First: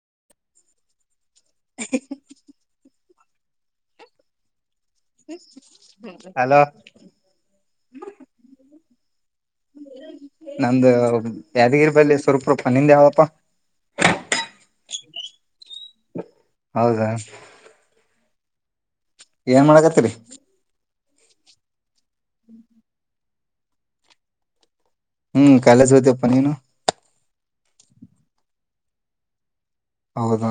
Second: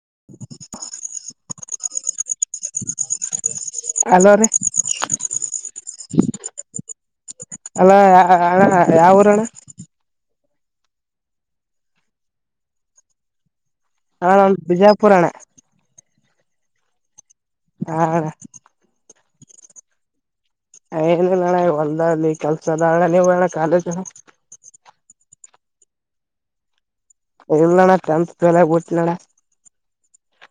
[inaudible] [inaudible] [inaudible] ಅಲ ರೀ ಹಲೋ ಅಲ್ಲ ಯ ಅಣಣ ಯಾವ ಊರಣ್ಣ ನಮ್ದ ಯಾದಗಿರಿ ಬಲ್ಲಿ ಸವರಪ ರೂಪನಿಂದೆ ಯಾವಪ್ಪಾ. ಹಾ ನಂದ ಬಿಜಾಪುರ ಅಣ್ಣಾ. ಹೌದಾ. ಹಾ. ಏನ್ ಮಾಡಕತ್ತರಿ. ಏನ ಹೇಳಣ ಹೊಲ್ದಲ್ಲಿ ಕೆಲ್ಸದ ಅಣ್ಣ ನೀವ ಹೇಳಣ ಕಾಲೇಜ. ಹ್ಮ್ ಕಾಲಜ ಹತಪ್ಪ ನೀನು. ಇಲ್ಲಣ್ಣ ಟೆಂತ್ಲೆಗ್ ಟ್ಟಲಣ. ಹೌದಾ.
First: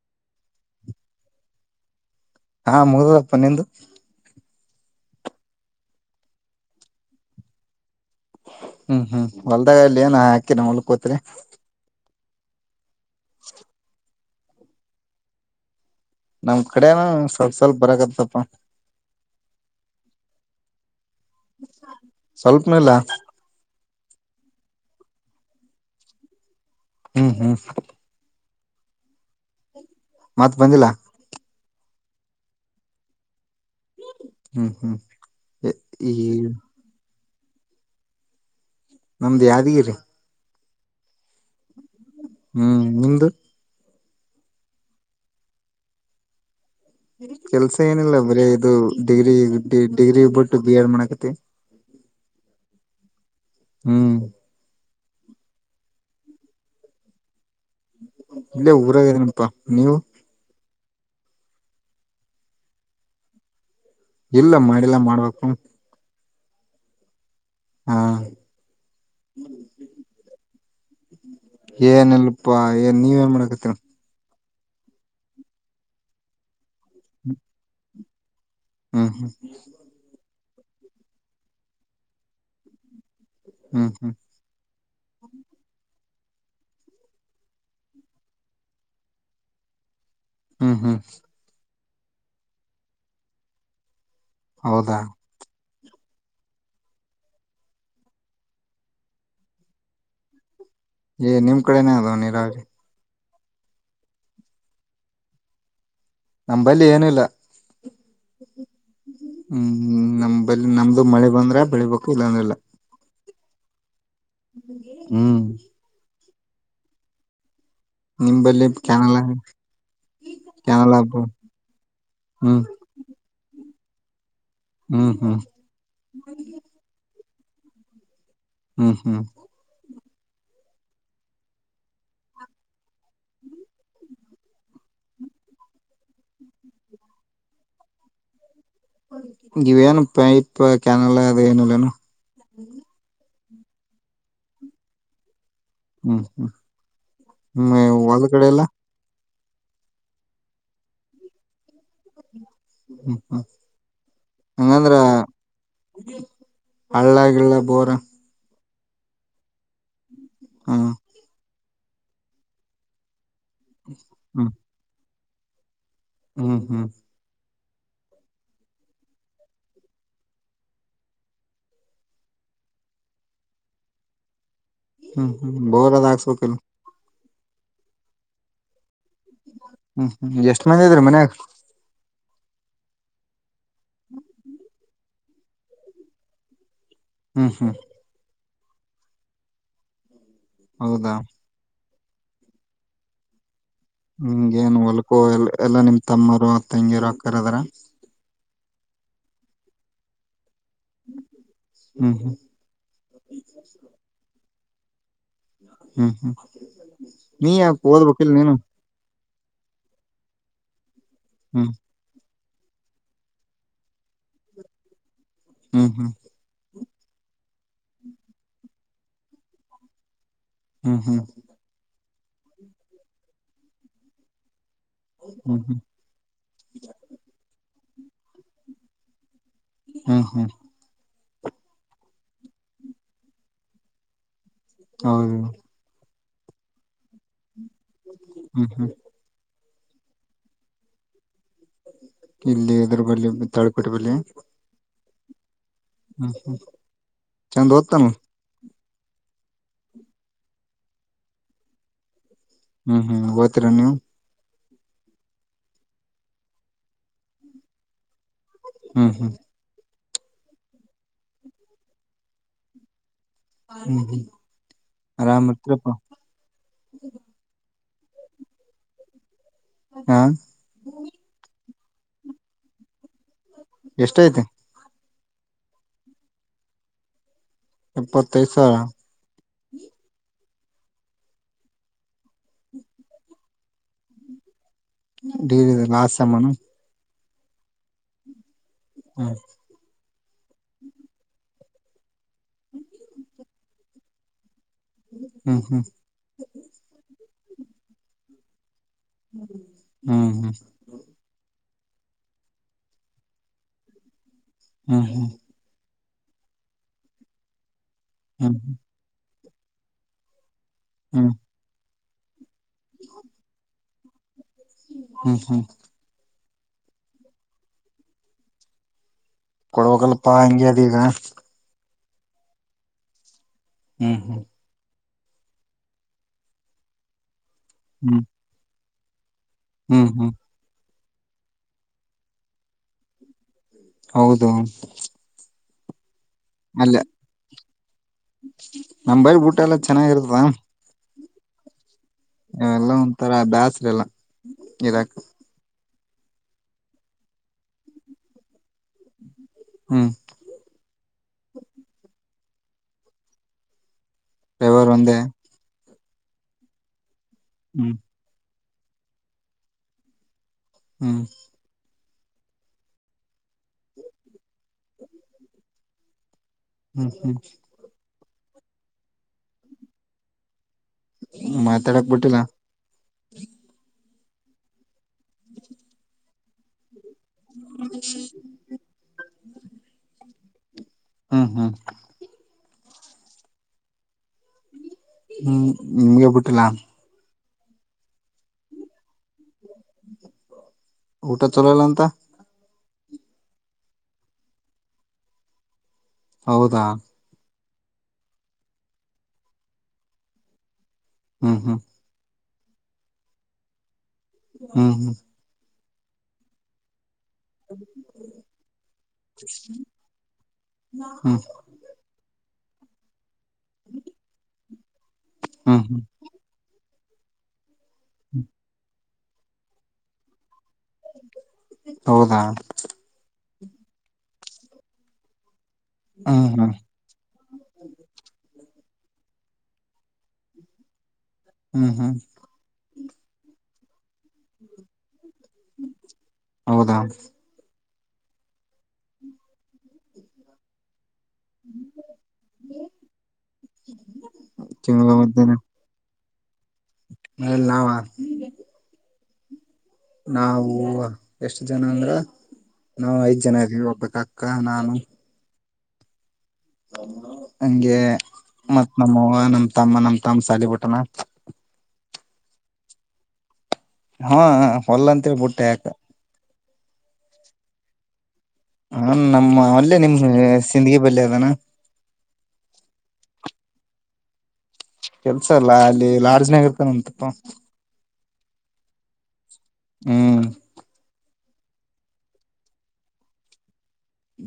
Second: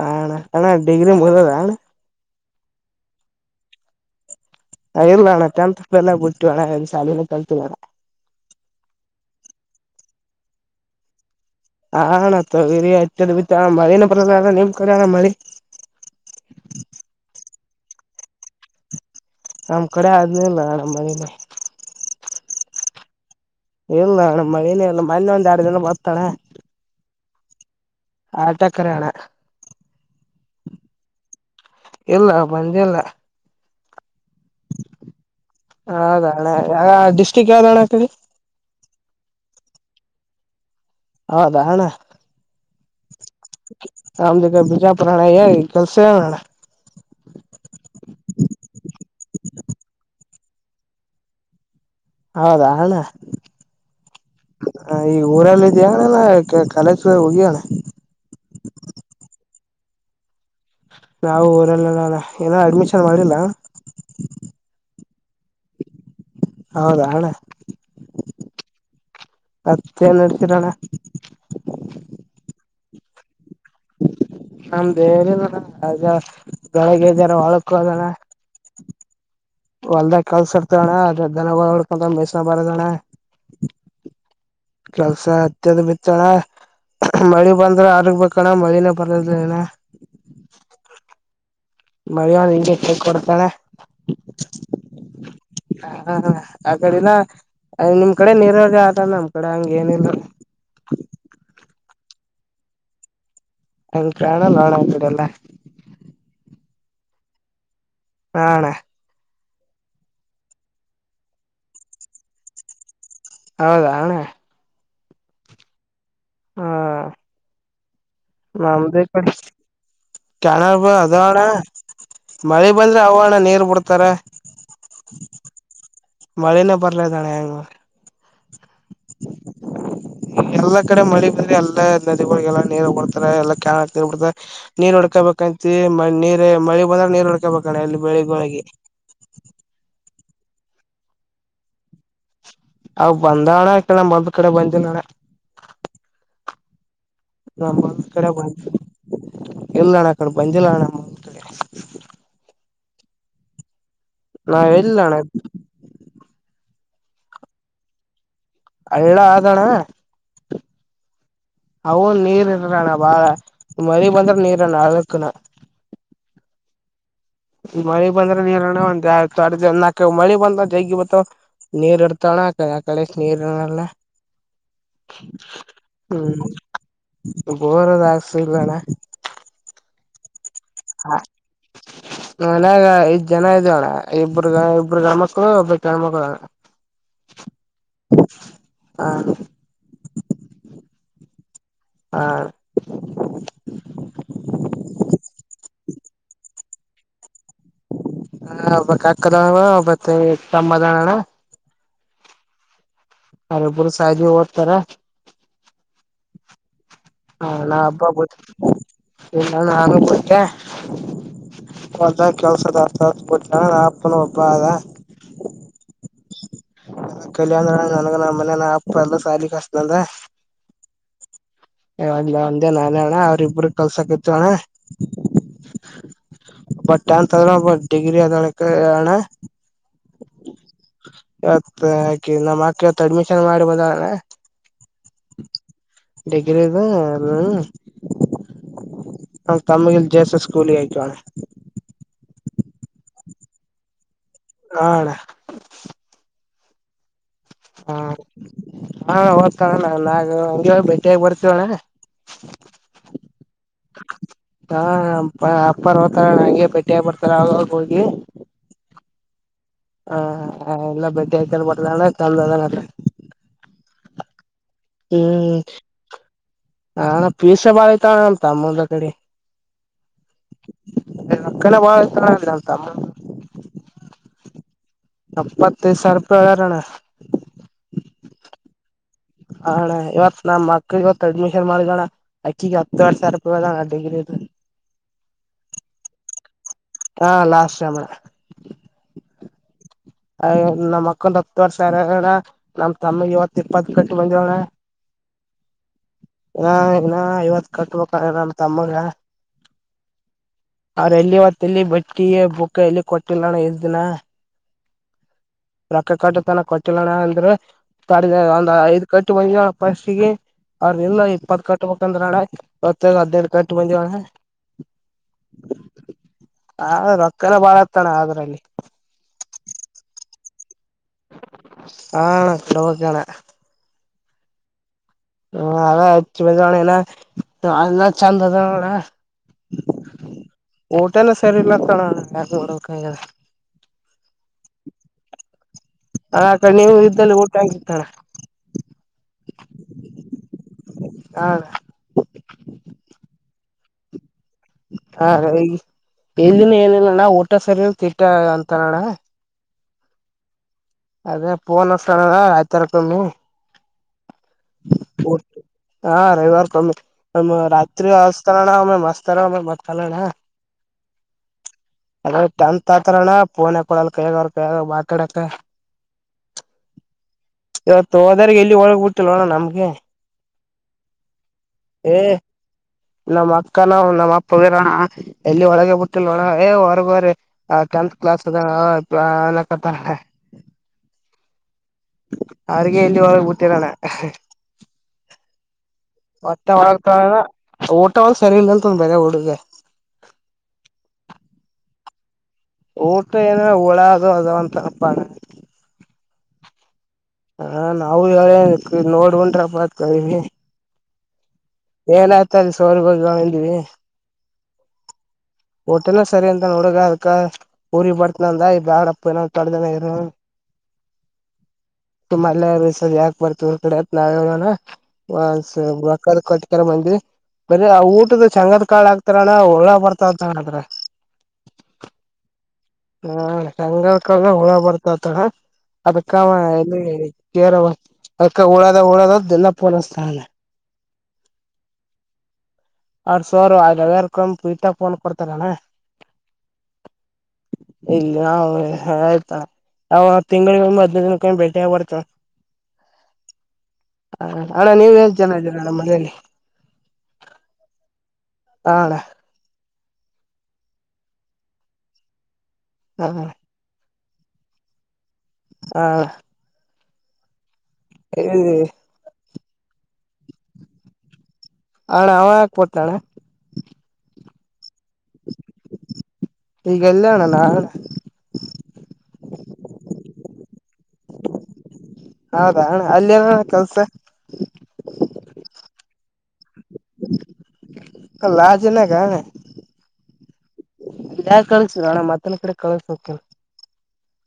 ಹಣ ಅಣ್ಣ ಡಿಗ್ರಿ ಮುಗ್ದಿದೆ. ಹಾ ಮುಗದಪ್ಪ ನಿಂದು. ಇರ್ಲ್ಲ ಅಣ್ಣ ಟೆಂತ್ ಬೆಲ್ಲ ಬಿಟ್ಟು ಅಣ್ಣಏನ್ ಶಾಲಿನ ಕಲ್ತವಾರ. ಹ್ಮ್ ಹ್ಮ್ ಹೊಲ್ದಾಗ ಇಲ್ಲಿ ಏನ ಹಾಕಿರ ಮಳಕ್ೋತ್ರಿ. ಆಣ ತರಿ ಅಡಿ ಬಿ ಮಳನ ಪ್ರಸಮ ಮಳಿ. ನಮ್ ಕಡೆನ ಸ್ವಲ್ಪ ಬರಕತ್ತ ಸ್ವಲ್ಪ. ನಮ್ ಕಡೆ ಆದ್ನ ಇಲ್ಲ ನಮ್ಮ್ ಮನಲಿ. ಸ್ವಲ್ಪನೇಲ್ಲ. ಇಲ್ಲ ನಣ್ಣ ಮನೇ ಇಲ್ಲ ಮ್ಣ ಒಂದ್ ಎರಡು ದಿನ ಬರ್ತಳೆ. ಹ್ಮ್ ಹ್ಮ್. ಆ ಚಕ್ಕರೆಯಣ. ಮತ್ತ್ ಬಂದಿಲ್ಲ. ಇಲ್ಲ ಬಂದಿಲ್ಲ. ಹ್ಮ್ ಹ್ಮ್ ಈ ಹೌದಣೆ ಯ ಡಿಸ್ಟ್ರಿಕ್ ಯಾವ್ದಣ ಆತದೆ. ನಮ್ದು ಯಾದಗಿರಿ. ಹೌದಾ ಹಣ್ಣ. ಹ್ಮ್ ನಿಮ್ಮ್ದು. ಆಮ್ದಕ್ಕೆ ಬಿಜಾಪುಾರ ಏ ಕೆಲ್ಸ ನಡ. ಕೆಲ್ಸ ಏನಿಲ್ಲ ಬರೀ ಇದು ಡಿಗ್ರಿಡಿ ಡಿಗ್ರಿ ಬಿಟ್ಟು ಬಿ ಎಡ್ ಮಾಡಕತಿ. ಹ್ಮ್ಮ. [unintelligible] ಹೌದಾ ಅಣ್ಣ ಹ್ಮ. ಹ ಈ ಊರಲ್ಲಿ ಇದ ಅಣಲ್ಲ ಕಾಲೇಶ್ವರ ಹೋಗ್ಯಣ್ಣ. ಇಲ್ಲೇ ಊರಾಗ ಇದೇನಪ್ಪಾ ನೀವು. ನಾವು ಊರಲ್ಲಲ್ಲ ಏನ ಅಡ್ಮಿಷನ್ ಮಾಡಿಲ್ಲ. ಇಲ್ಲ ಮಾಡಿಲ್ಲಾ ಮಾಡ್ಬೇಕಕ್ು. ಹೌದಾ ಅಣ್ಣ ಹಾ. ಮತ್ತೇನ್ ನಡ್ತೀರಣ್ಣ ಏನಲ್ಪ್ಪಾ ಏನ್ ನೀವೇನ್ ಮಾಡಕತ್ತರ. ನಮ್ದೇರೆಣ ಬೆೊಳಗೆ ಜನ ಒಳಕ್ಕ ಹದಣ. ಹಾ ಹಾ. ಕಲ್ಸಿರ್ತಣ್ಣ ಅದ್ರೆ ದನ ಹೊಡ್ಕೊಂತ ಮೈಸ ಬಾರದಣ್ಣ. ಹ್ಮ್ ಹ್ಮ್. ಕೆಲಸ ಅತ್ಯಧಮಿಚ್ಚಣ ಮಳಿ ಬಂದ್ರ ಆರ್ಗ್ ಬೇಕಣ್ಣ ಮಳಿನೇ ಬರದಏನ. ಹ್ಮ ಹ್ಮ. ಮರಿವ ನಿನ್ ಕೆಟ್ಟ ಕೊಡ್ತಳೆ. ಹೌದಾ. ಹಾ ಆ ಕಡೆಿನ. ನಿಮ್ ಕಡೆ ನೀರೋಗ ಆತಲ್ಲ ನಮ್ ಕಡೆ ಹಂಗ ಏನಿಲ್ಲ. ಏ ನಿಮ್ ಕಡೆನೇ ಅದ ನೀರೆ. ಅ ಪ್ರಾಣ ನೋಡಬಡಲ್ಲ. ನಂಬಲ್ಲಿ ಏನೂಿಲ್ಲ ಹಾ ಅಣ್ಣ ಹ್ಮ್ ನಮ್ ಬಲಿ ನಮ್ದು ಮಳೆ ಬಂದ್ರ ಬೆಳಿಬೇಕು ಇಲ್ಲಂದಲ್ಲ ಹೌದಾಣ ಹ್ಮ್ ಹಾ ನಿಮ್ ಬಲ್ಲಿ ನಮದ ಕ್ಯಾನಲ ಕಾಣಾರ್ಬ ಕ್ಯಾನಲ ಅದಣ್ಣ ಹ್ಮ್ ಮಳೆ ಬಂದ್ರೆ ಅವಣ್ಣ ನೀರ್ ಬಿಡ್ತಾರ ಹ್ಮ್ ಹ್ಮ್ ಮಳೆನೇ ಬರ್ಲ ಇದ್ದಾಳೆ ಹೆಂಗ ಹ್ಮ್ ಹ್ಮ್ ಎಲ್ಲಾ ಕಡೆ ಮಳೆ ಬಂದ್ರೆ ಎಲ್ಲಾ ನದಿಗಳಿಗೆ ಎಲ್ಲಾ ನೀರು ಕೊಡ್ತಾರೆ ಎಲ್ಲಾ ಕಾಣ ಬಿಡ್ತಾರೆ ನೀರ್ ಉಡ್ಕೋಬೇಕಂತ ಮ ನೀರ ಮಳಿಗ್ ಬಂದ್ರೆ ನೀರ್ ಉಡ್ಕೊಬೇಕಣ್ಣ ಇಲ್ಲಿ ಬೆಳಿಗ್ಳಗೆ ಇವೇನು ಪೈಪ್ ಕ್ಯಾನಲ್ ಅದು ಏನುಲ್ಲೇನು ಅವ ಬಂದವಣಕ ನಮ್ಮ ಮಬ್ಬ ಕಡೆ ಬಂದಣ ಹ್ಮ್ ಹ್ಮ್ ಒಲ್ ಕಡೆ ಎಲ್ಲ ಎಲ್ಲ ಅಣ್ಣ ಆ ಕಡೆ ಬಂದಿಲ್ಲ ಅ್ಣ ಕಡೆ ಹ್ಮ್ ಹ್ಮ್ ನಾ ಎಲ್ಲಣ ಅಳ್ಳ ಗಲ್ಲ ಬರ ಅಳ್ಳ ಆದಣ ಹಾ ಅವವು ನೀರು ಇಡಣಾ ಬಾಳ ಮರಿ ಬಂದ್ರೆ ಹ್ಮ್ ನೀರ ಅಳಕಣ ಹ್ಮ್ ಹ್ಮ್ ಮಳಿ ಬಂದ್ರೆ ನೀರಣ ಒಂದತ ಅ ನಾಕ ಮಳಿ ಬಂದ್ರ ಜೈಗಿ ಬ ನೀರ್ ಇರ್ತಾವಳ ಆ ಕಳಕ್ ನೀರ್ ಇಲ್ಲ ಹ್ಮ್ ಹ್ಮ್ ಬೋರದಾಗಸೋ ಪಲ್ ಬೋರದ ಹಾಕ್ಸ ಇಲ್ವಣ್ಣ ಹ್ಮ್ ಹ್ಮ್ ಎಷ್ಟ್ ಮಂದಿ ಇದ್ರರಿ ಮನ್ಯಾಗ ನಳಾಗ ಐದ್ ಜನ ಇದಳ ಇಬ್ಬ್ರ ಇಬ್ರು ಗಂಡ್ಮಕ್ಳು ಒಬ ಗಂಡ್ಮಕ್ಳುಳ ಹ್ಮ್ ಹ್ಮ್ ಹಾ ಹೌದಾ ಹಾ ಹ ನ್ ಹೊಲ್ಕೋ ಎ ಎಲ್ಲಾ ನಿಮ್ ತಮ್ಮರು ತಂಗಿಯರು ಅಕ್ಕರದಾರ ಒಬ್ಬ ಅಕ್ಕದಣ ಮತ್ತೆ ತಮ್ಮದಣಣ್ಣ ಹ್ಮ್ ಹ್ಮ್ ಅರಿಬ್ಬರು ಸಾಯಜಿ ಓದ್ತಾರ ಹ್ಮ್ ಹ್ಮ್ ಹಾ ನೀ ನಾ ಯಾಕ ಹಬ್ಬಬ ಓದ್ಬೇಕಿಲ್ ನೀನು ಇನ್ನ ನಾನು ಹ್ಮ್ ಕೊಟ್ಟೆದ ಕೆಲಸ ತ ಅ ತ ನಾ ಅನ ಒಬಾ ಹ್ಮ್ ಹ್ಮ್ ಕಲ್ಯಾಣ ನನ ನಮ್ಮ ಮನ ಹ ಸಾಲಿ ಕಷ್ಟಂದ ಹ್ಮ್ ಹ್ಮ್ ಯವಾಗ್ಲ ಒಂದೇ ನಾನೇ ಅಣ್ಣ ಅವ್ರ ಇಬ್ಬರು ಕಲ್ಸಾಕತ್ತು ಅಣ್ಣ ಹ್ಮ್ ಹ್ಮ್ ಒಬ ಟೆಂತ್ ಆದದ ಡಿಗ್ರಿ ಅದಳಣ್ಣ ಹ್ಮ್ ಹ್ಮ್ ಇವತ್ ಹಕಿ ನಮ್ಮ ಅಕ್ಕ ಇವತ್ ಅಡ್ಮಿಷನ್ ಮಾಡಿ ಬಂದಾರಣ ಹೌದು ಡಿಗ್ರಿದು. ಹ್ಮ್ ಹ್ಮ್. ಹ ತಮಗೆ ಜಿ ಎಸ್ ಎಸ್ ಸ್ಕೂಲಿಗೆ ಆಕೀವಣ. ಇಲ್ಲಿ ಇದ್ರ ಬಲ್ಲಿ ತಾಳ್ಕಟ್ಟ ಬಲ್ಲಿ ಆ ಅಣ್ಣ. ಹ್ಮ್ ಹ್ಮ್ ಚಂದ ಓದ್ತಲ್ಲ. ಹಾ ಹೋಗದ್ತಣ ನಾಗ ಹಂಗೆ ಭೇಟಿಯಾಗ ಬರ್ತೀವಣ್ಣ. ಹ್ಮ್ ಹ್ಮ್ ಓತರ ನೀವು. ಹ ಅಪ್ಪರ್ ಹತಾರ ನಂಗೆ ಭೇಟಿಯ ಬರ್ತಾರ ಆಗ ಹೋಗಿ. ಹ್ಮ್ ಹ್ಮ್. ಹ ಎಲ್ಲ ಬೇಟೆ [unintelligible] ಹಾಕಣ ತಂದ. ಹೂ. ಹ್ಮ್ ನಾನ ಪೀಸ ಬಾಳ ಐತ ತಮ್ಮಂದ ಕಡೆ. ಹಾ. [unintelligible] ಎಷ್ಟ ಐತೆ ಯಪ್ಪತ್ತೈದು ಸಾವಿರ ರೂಪಾಯಿ ಹೇಳಿ ರಣ. ಎಪ್ಪತ್ತೈದು ಸಾವಿರ. ಆ ಅಣ್ಣ ಇವತ್ತು. ನಮ್ಮ ಮಕ್ಳಿಗೆ ಇತ್ತು ಅಡ್ಮಿಷನ್ ಮಾಡಿದಣ್ಣ ಅಕ್ಕಿಗೆ ಹತ್ತು ವರ್ಷ ರೂಪಾಯಿದಣ್ಣ ಡಿಗ್ರಿದ. ಡಿಗ್ರಿ ಲಾಸ್ಟ್ ಸಿಮ್ ಏನು. ಹಾ ಲಾಸ್ಟ್ ಶಮ ಹ್ಮ. ಅಯ ನಮ್ಮ್ ಮಕ್ಕಂದ ಹತ್ ವರ್ ಸಣ ನಮ್ಮ ತಮ್ಮ ಇವತ್ತು ಇಪ್ಪತ್ತು ಗಂಟೆ ಬಂದವಣ್ಣ. ಹ್ಮ್ ಹ್ಮ್ ನ ನಾ ಇವತ್ ಕಟ್ಬೇಕ ನಮ್ಮ ತಮ್ಮ. ಹ್ಮ್ ಹ್ಮ್. ಲ್ಲಿ ಬಟ್ಟಿ ಬುಕ್ ಎಲ್ಲಿ ಕೊಟ್ಟಿಲ್ಲಣ ಎಷ್ಟ ದಿನ. ಹ್ಮ ಹ್ಮ್. ರೊಕ್ಕ ಕಟ್ಟತನ ಕೊಟ್ಟಿಲಣ ಅಂದ್ರ ತಡೆ ಹ್ಮ್ ಹ್ಮ್ ಹ್ಮ್ ಒಂದ ಐದ್ ಕಟ್ಟಿ ಬಂದ ಒಣ ಫಸ್ಟ್ಗೆ ಅವ್ರ ಇಲ್ಲ ಹ್ಮ್ ಇಪ್ಪತ್ ಕಟ್ ಬಂದ್ರ ನಾಳೆ ಇವತ್ತ ಅಧ್ನೈದು ಕಟ್ ಬಂದಿವವಣ್ಣ. ಹ್ಮ್ ಹ್ಮ್. ಹ ರೊಕ್ಕ ಎಲ್ಲ ಬಾಳ ಹತಾನ ಆದದ್ರಲ್ಲಿ. ಕೊಡ್ಬೇಕಲ್ಪ್ಪಾ ಹಂಗೆ ಅದ ಈಗ. ಆ ಅಣ್ಣ ಕೊಡಬೇಕು ಅಣ್ಣ. ಹ್ಮ್ ಹ್ಮ್. ಹ ಅ ಹೆಚ್ಚ ಮಜಲ್ಲ ಎಲ್ಲ ಹ್ಮ್ ಚಂದ ಅದ ಲನ. ಹ್ಮ್ ಹ್ಮ್. ಊಟೇನ ಸರಿ ಇಲ್ಲತ್ತಣ ಯಕಡ. ಹೌದು ಆ ಕಡೆ ನೀವು ಅಲ್ಲ ಇದ್ದಲ್ಲಿ ಊಟ ಆಗಿತ್ತಣ ನಮ್ಮ ಬರಿ ಊಟ ಎಲ್ಲಾ ಚೆನ್ನಾಗಿರುತ್ತ. ಹಾ ಅಣ್ಣ. ಒಂಥರ ಬ್ಯಾಸ್ರ ಎಲ್ಲ. ಇರಾಕ್ ಹ ಎಲ್ದಿನ ಏನಿಲ್ಲಣ್ಣ ಊಟ ಸರಿ ತಟ್ಟ ಅಂತ ಅಣ್ಣ. ಹ್ಮ್. ಅದೇ [unintelligible] ಆಯ್ತರಕಮ್ಮಿ. [unintelligible] ಒಂದೇ. ಹಾ ರವಿವಾರ ಕಮ್ಮಿ ಒ ಹ್ಮ್ ರಾತ್ರಿ ಆಸ್ತಾರಣ್ಣ ಒಮ್ಮೆ ಮಸ್ತಾರ ಒಮ್ಮ ಮತ್ತಲ್ಲಣ್ಣ. ಹ್ಮ್. ಅದ ಟೆಂತ್ ಆತರಣ ಫೋನ್ ಕೊಡಲ್ಲ ಕೈಗೆ ಮಾತಾಡಕ. ಹ್ಮ್ ಹ್ಮ್. ಹೋದಾರ ಎಲ್ಲಿ ಒಳಗ್ ಬಿಟ್ಟಲಣ್ಣ ನಮ್ಗೆ. ಮಾತಾಡಕ್ ಏ ಬಿಟ್ಟಿಲ್ಲ ನಮ್ಮ್ ಅಕ್ಕನ ನಮ್ಮ್ ಅಪ್ಪಗೀರ ಎಲ್ಲಿ ಒಳಗೆ ಗೊತ್ತಲ್. ಹ ಏ ಹೊರ್ಗರ ಟೆಂತ್ ಕ್ಲಾಸ್ ಅದ ಕತೆ ಹ್ಮ್ ಹ್ಮ್ ಅವ್ರಿಗೆ ಎಲ್ಲಿ ಹೋಗಬಟ್ಟಿರಣ ಹ್ಮ್ ನಿಮ್ಗೆ ಬಿಟ್ಟಿಲ್ಲ ಮತ್ತೆ ಒಳಗ್ತ ಊಟವಲ್ ಸರಿ ಇಲ್ಲ ಅಲ್ ತುಂದ ಬೇರೆ ಊಡುಗೆ ಊಟ ಚಲೋ ಇಲ್ಲ ಅಂತ ಊಟ ಏನ್ ಹಳ ಅದು ಅದ ಅಂತಪ್ಪಾನ ಹೌದಾ ಹಾ ನಾವು ಹೇಳ ನೋಡ್ ಉಂಟ್ರ ಬತ್ ಕವಿ ಹ್ಮ ಹ್ಮ ಏನಾಯಯ್ತ ಅಲ್ಲಿ ಸೋರ್ ಹೋಗ್ಂದಿವವಿ ಹ್ಮ್ ಹ್ಮ್ ಹೋಟೆಲ್ಲ ಸರಿ ಅಂತ ನೋಡ ಅಕ್ಕ ಉಊರಿ ಬರ್ತನಂದ ಬ್ಯಾಡಪ್ಪ ಏನ ತೊಡ್ದನ ಇರು ಹ್ಮ ಲ್ಲ ಯಾಕ ಬರ್ತ್ರ ಕಡೆ ಹ್ಮ್ ಹ್ಮ್ ನಾವದ ಕಟ್ಟ ಬಂದ ಬರ ಆ ಊಟದ ಚಂಗದ್ ಕಾಳ ಆಾತಾರಣ್ಣ ಒಳ್ಳ ಬರ್ತಂತ ಹೇಳಿದ್ರ ಹೌದಾ ಹಾ ಸಂಂಗ ಕಾಲ ಹುಳ ಬರ್ತತ ಅದಕ್ಕ ಹ್ಮ್ ಹ್ಮ್ ಎಲ್ಲಿ ಕೇರವ ಅದಕ್ಕ ಹಳ ಡದದಲ್ಲ ಪಲಸ್ತಾನೆ ಹ್ಮ್ ಹ್ಮ್ ಆ ಸರ ಆಯ ಪ ಪಯತಾಫನ ಕೊರತರಣ ಹೌದಾ ಇಲ್ಲಿ ನಾ ಆಯ್ತಾ ನಾವು ತಿಂಗಳ ಮದ್ನ ಕ ಭೇಟೆವತ ಹ ಅಣ್ಣ ನೀವು ಎನ್ ಚೆನ್ನ ಇದೀರ ಅಣ್ಣ ಮನೆಯಲ್ಲಿ ಅಲ್ಲವ ಹಾ ಅಣ್ಣ ನಾವು ಎಷ್ಟು ಜನ ಅಂದ್ರ ನಾವವು ಹಾ ಐದ್ ಹಾ ಜನ ಇದೀವಿ ಹೋಗ್ಬೇಕ ಆತ ಕಾನಾನು ಹಾ ಹಂಗೆ ಮತ್ತ್ ಅಣ್ಣ ನಮ್ಮವ ನಮ್ ತಮ್ಮ ನಮ್ ತಮ್ಮ ಸಾಲಿ ಬಿಟ್ಟಣ ಹಾಳ ಅವಾಕ್ ಕೊತಾಳೆ ಹಾ ಹೊಲ್ಂತವಿ ಬುಟ್ಟೆ ಯಾಕ ಈಗಲ್ಲಯಣ ನಾಾವಣ ಹಾ ನಮ್ಮ ಅಲ್ಲೇ ನಿಮ್ ಸಿಿಂದಗ ಬಲ್ಿ ಅದಾನ ಹೌದಾ ಹಣ ಅಲ್ಲಿನಣ ಕೆಲ್ಸ ಕೆಲ್ಸ ಅಲ್ಲಾ ಅಲ್ಲಿ ಲಾರ್ಜ್ನಾಗ ಇರ್ತಾನಂತಪ್ಪ ಅಲ್ಲಜಿನಾಗಣೆ ಹ್ಮ್ ಯಾ ಕಳಸಿಲ್ಲ ನಣ ಮತ್ತೊನ ಕಡೆ ಕಳ್ಸೋಕಲ್ಲ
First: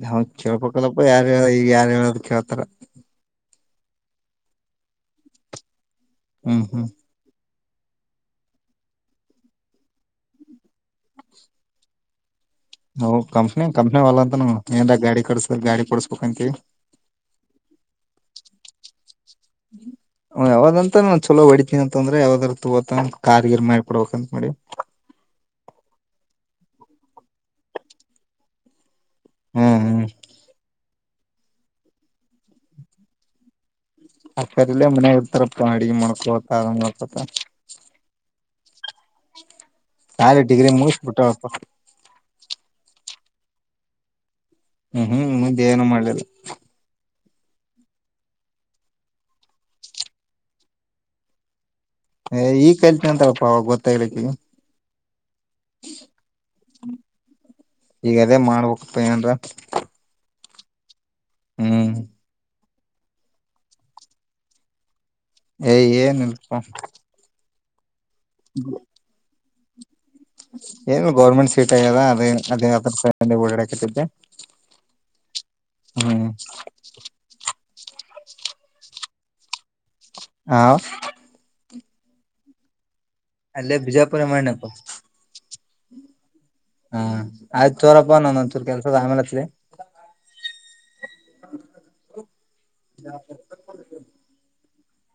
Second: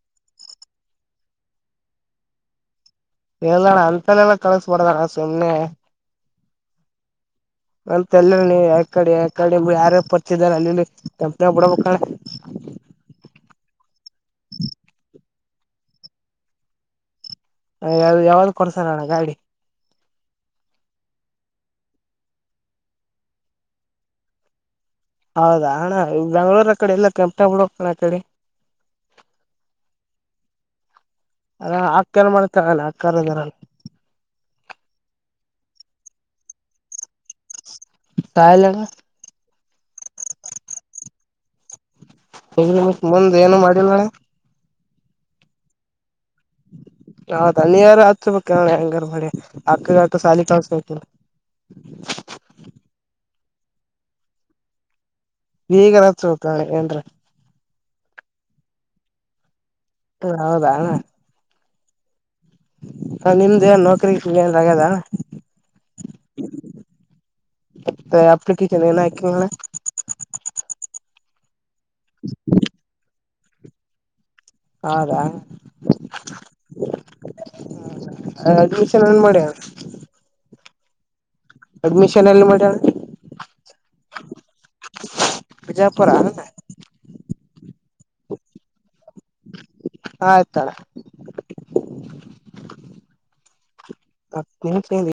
ನಾ ಕೇಳ್ಪಲ್ಲಪ್ಪ ಯಾರು ಹೇಳ ಈಗ ಯಾರು ಹೇಳದ ಕೇಳ್ತಾರ ಕೇ್ದಣ ಅಂತನೆೆಲ್ಲ ಕಳಸಬಡ್ದಣ ಸುಮ್ನೆ ಹ್ಮ್ ಹ್ಮ್ ಮಂತ ಎಲ್ಲ ನೀ ಯ ಕಡೆ ಯ ಕಡೆ ಯಾರ ಪರ್ತಿದ್ದಾರೆ ಅಲ್ಲಿ ಕಂಪ್ನ ಬಿಡಬೇಕಣ ನ ಕಂಪ್ನಿ ಕಂಪ್ನಿ ವಲ್ಲ ಅಂತ ನ್ಾಗ ಗಾಡಿ ಕಡಸ್ ಗಾಡಿ ಕೊಡಸ್ಬೇಕಂತೀ ಯಾವ ಯಾವ್ದು ಕೊರ್ಸರೋಣ್ಣ ಗಾಡಿ ಯಾವ್ದಂತ ನಾನು ಚಲೋ ಹೊಡಿತೀನಿ ಅಂತ ಅಂದ್ರೆ ಯಾವ್ದಾದ್ರು ತತ ಕಾರ್ ಗಿರ್ ಮಾಡ್ಕಡ್ಬೇಕ ಅಂತ ಮಾಡಿ ಹೌದಾ ಹಣ್ಣ ಬೆಂಗ್ಳೂರ್ ಅ ಕಡೆ ಎಲ್ಲ ಕೆಂಪಟ ಹುಡಣ ಅ ಕಡೆ ಹ್ಮ್ ಹ್ಮ್ ಅಲ್ಲ ಆಕ್ಕಲ್ಲ ಮಾಡತ್ತ ಆಗಲ್ಲ ಆಕ್ಕಾರದಾರಲ್ಲ ಆ ಸರಿಲ್ಲೇ ಮನೆ ಇರ್ತಾರಪ್ಪ ಅಡಿಗೆ ಮಾಡ್ಕೊತ್ ಮಾಡ್ಕೊತ [unintelligible] ಶಾಲೆ ಡಿಗ್ರಿ ಮುಗಿಸ್ಬಿಟ್ಟಪ್ಪ. ಮುಂದ್ ಏನು ಮಾಡಿಲ್ಲ. ಹ್ಮ್ ಹ್ಮ್ ಮುಂದೆ ಏನು ಮಾಡ್ಲಿಲ್ಲ. ಹಾ [unintelligible] ಹೆಂಗನ ಮಾಡಿ ಅಕ್ಕತು ಸಾಲಿ ಕಸ ಏ ಈಗ ಕಲ್ತೀನ ಅಂತಾವಪ್ಪ ಅವಾಗ ಗೊತ್ತಾಗಲಿಕ್ಕೆ ಈಗ ರತ್ತಿ ಏನ್ರಿ ಈಗ ಅದೇ ಮಾಡ್ಬೇಕ್ಪ ಏನ್ರ ಹೌದಾ ನಾ ಹ್ಮ್ ಹ ನಿಮ್ದ ಏನ್ ನೌಕ್ರಿ ಗಿಕ್ರಿ ಆಗ್ಯದ. ಏ ಎನಿಲ್ಪೋ ಅಪ್ಲಿಕೇಶನ್ನ ಆಕ್ಕೀಲ್ಲ ಏನು ಗೌರ್ಮೆಂಟ್ ಸಿಟ್ಯಾಗ್ಯದ ಅದೇ ಅದಗಡೆಕಟ್ಟಿದ್ದೆ ಹೌದಾ ಹ್ಮ ಅಡ್ಮಿಷನ್ ಏನ್ ಮಾಡ್ಯ ಹ ಅಡ್ಮಿಷನ್ ಎಲ್ಲಿ ಮಾಡ್ಯಳ ಅಲ್ಲೇ ಬಿಜಾಪುರ [unintelligible] ಬಿಜಾಪುರ ಎನಾ ಹಾ ಆಯ್ತು ಚೋರಪ್ಪಾ ನನ್ ಒಚೂರ್ ಕೆಲ್ಸದ ಆಮೇಲೆ ಹಚ್ರಿ ಆಯ್ತನ್ನ [inaudible] ಅಕ್ಕನ್ ಸೇವಿ